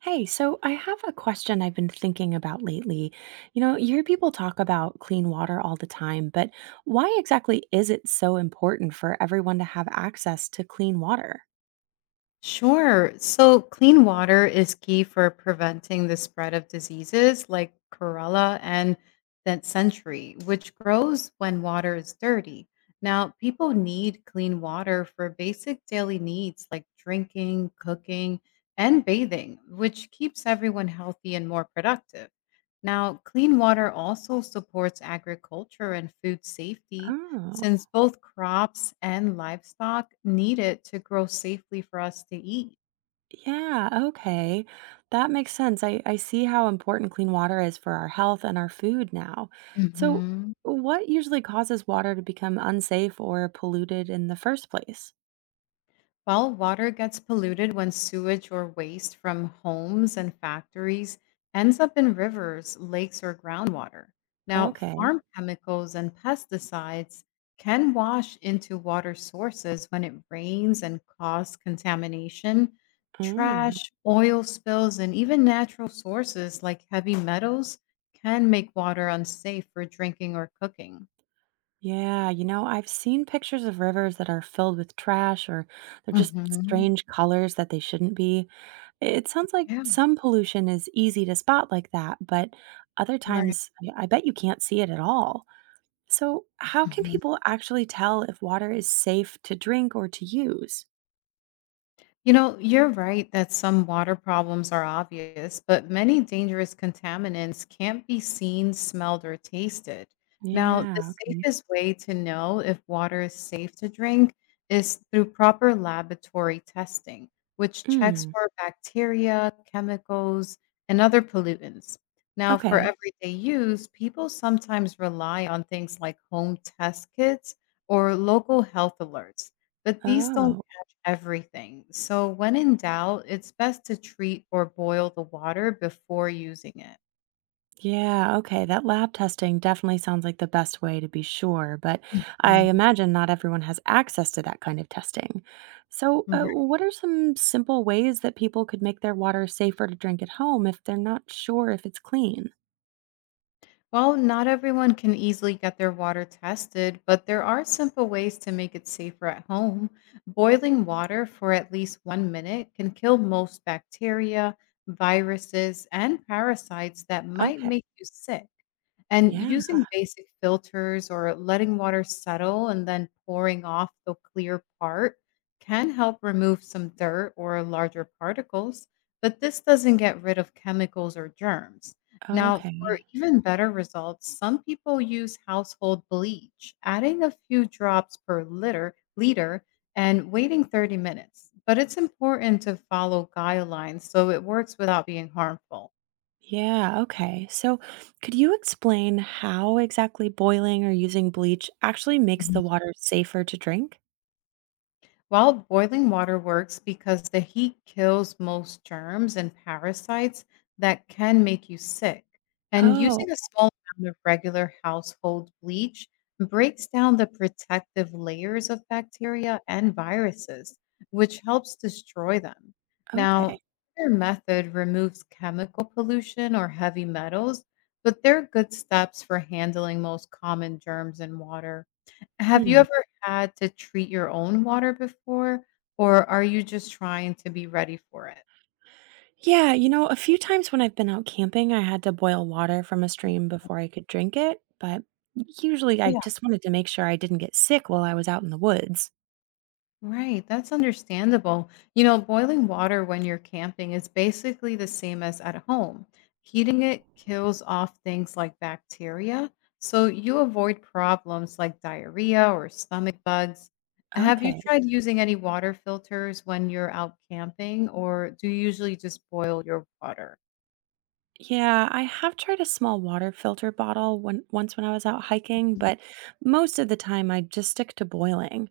Hey, so I have a question I've been thinking about lately. You know, you hear people talk about clean water all the time, but why exactly is it so important for everyone to have access to clean water? Sure. So, clean water is key for preventing the spread of diseases like Corella and that century, which grows when water is dirty. Now, people need clean water for basic daily needs like drinking, cooking, and bathing, which keeps everyone healthy and more productive. Now, clean water also supports agriculture and food safety Oh, since both crops and livestock need it to grow safely for us to eat. yeah, okay. That makes sense. I see how important clean water is for our health and our food now. So, Hmm. what usually causes water to become unsafe or polluted in the first place? Well, water gets polluted when sewage or waste from homes and factories ends up in rivers, lakes, or groundwater. Now, Okay. farm chemicals and pesticides can wash into water sources when it rains and cause contamination. Mm. Trash, oil spills, and even natural sources like heavy metals can make water unsafe for drinking or cooking. Yeah, you know, I've seen pictures of rivers that are filled with trash or they're just Hmm. strange colors that they shouldn't be. It sounds like Yeah, some pollution is easy to spot like that, but other right. times I bet you can't see it at all. So, how can people actually tell if water is safe to drink or to use? You know, you're right that some water problems are obvious, but many dangerous contaminants can't be seen, smelled, or tasted. Now, the Yeah, okay. safest way to know if water is safe to drink is through proper laboratory testing, which checks Mm, for bacteria, chemicals, and other pollutants. Now, for okay. everyday use, people sometimes rely on things like home test kits or local health alerts, but these don't Oh. everything. So, when in doubt, it's best to treat or boil the water before using it. Yeah, okay. That lab testing definitely sounds like the best way to be sure, but I Mm. imagine not everyone has access to that kind of testing. So, Right. what are some simple ways that people could make their water safer to drink at home if they're not sure if it's clean? Well, not everyone can easily get their water tested, but there are simple ways to make it safer at home. Boiling water for at least 1 minute can kill most bacteria, viruses, and parasites that might Okay. make you sick. And Yeah. using basic filters or letting water settle and then pouring off the clear part can help remove some dirt or larger particles, but this doesn't get rid of chemicals or germs. Now, for Okay. even better results, some people use household bleach, adding a few drops per liter and waiting 30 minutes. But it's important to follow guidelines so it works without being harmful. Yeah. Okay. So, could you explain how exactly boiling or using bleach actually makes the water safer to drink? While boiling water works because the heat kills most germs and parasites that can make you sick. And Oh, using a small amount of regular household bleach breaks down the protective layers of bacteria and viruses, which helps destroy them. okay. Now, your method removes chemical pollution or heavy metals, but they're good steps for handling most common germs in water. Have you Hmm. ever had to treat your own water before, or are you just trying to be ready for it? Yeah, you know, a few times when I've been out camping, I had to boil water from a stream before I could drink it, but usually I Yeah. just wanted to make sure I didn't get sick while I was out in the woods. Right, that's understandable. You know, boiling water when you're camping is basically the same as at home. Heating it kills off things like bacteria, so you avoid problems like diarrhea or stomach bugs. Have you Okay. tried using any water filters when you're out camping, or do you usually just boil your water? Yeah, I have tried a small water filter bottle when once when I was out hiking, Mhm. but most of the time I just stick to boiling.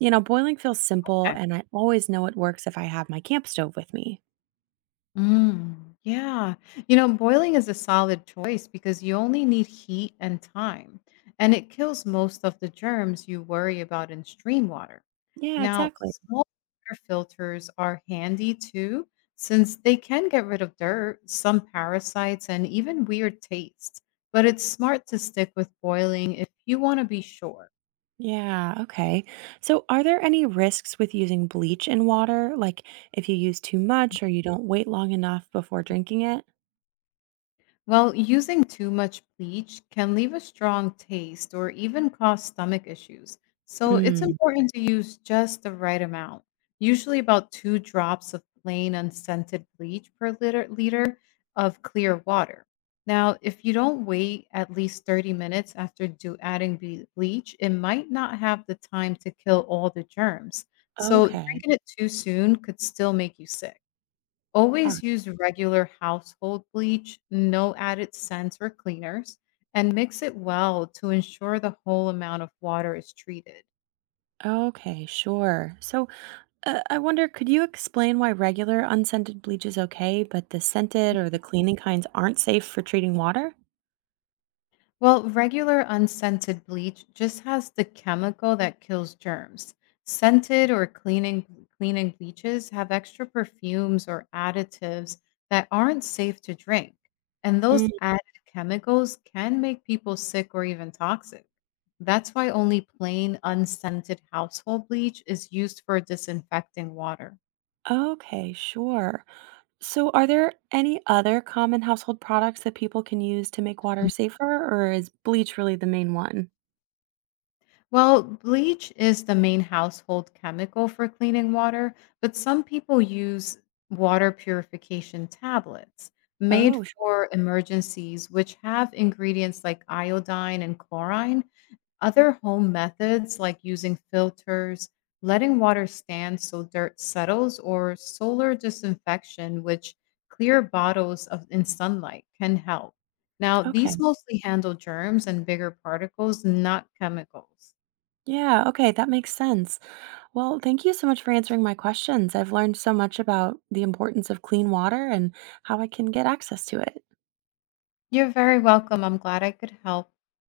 You know, boiling feels simple Okay. and I always know it works if I have my camp stove with me. Mm, yeah. You know, boiling is a solid choice because you only need heat and time, and it kills most of the germs you worry about in stream water. Yeah, Now, exactly. small water filters are handy too, since they can get rid of dirt, some parasites, and even weird tastes. But it's smart to stick with boiling if you want to be sure. Yeah, okay. So, are there any risks with using bleach in water? Like if you use too much or you don't wait long enough before drinking it? Well, using too much bleach can leave a strong taste or even cause stomach issues. So it's Mm, important to use just the right amount, usually about two drops of plain unscented bleach per liter of clear water. Now, if you don't wait at least 30 minutes after do adding bleach, it might not have the time to kill all the germs. So okay. drinking it too soon could still make you sick. All Always right. use regular household bleach, no added scents or cleaners, and mix it well to ensure the whole amount of water is treated. Okay, sure. So, I wonder, could you explain why regular unscented bleach is okay, but the scented or the cleaning kinds aren't safe for treating water? Well, regular unscented bleach just has the chemical that kills germs. Scented or cleaning bleaches have extra perfumes or additives that aren't safe to drink, and Mm, those added chemicals can make people sick or even toxic. That's why only plain unscented household bleach is used for disinfecting water. okay, sure. So, are there any other common household products that people can use to make water safer, or is bleach really the main one? Well, bleach is the main household chemical for cleaning water, but some people use water purification tablets made Oh, sure. for emergencies, which have ingredients like iodine and chlorine. Other home methods, like using filters, letting water stand so dirt settles, or solar disinfection, which clear bottles of, in sunlight can help. Now, Okay. these mostly handle germs and bigger particles, not chemicals. Yeah, okay, that makes sense. Well, thank you so much for answering my questions. I've learned so much about the importance of clean water and how I can get access to it. You're very welcome. I'm glad I could help.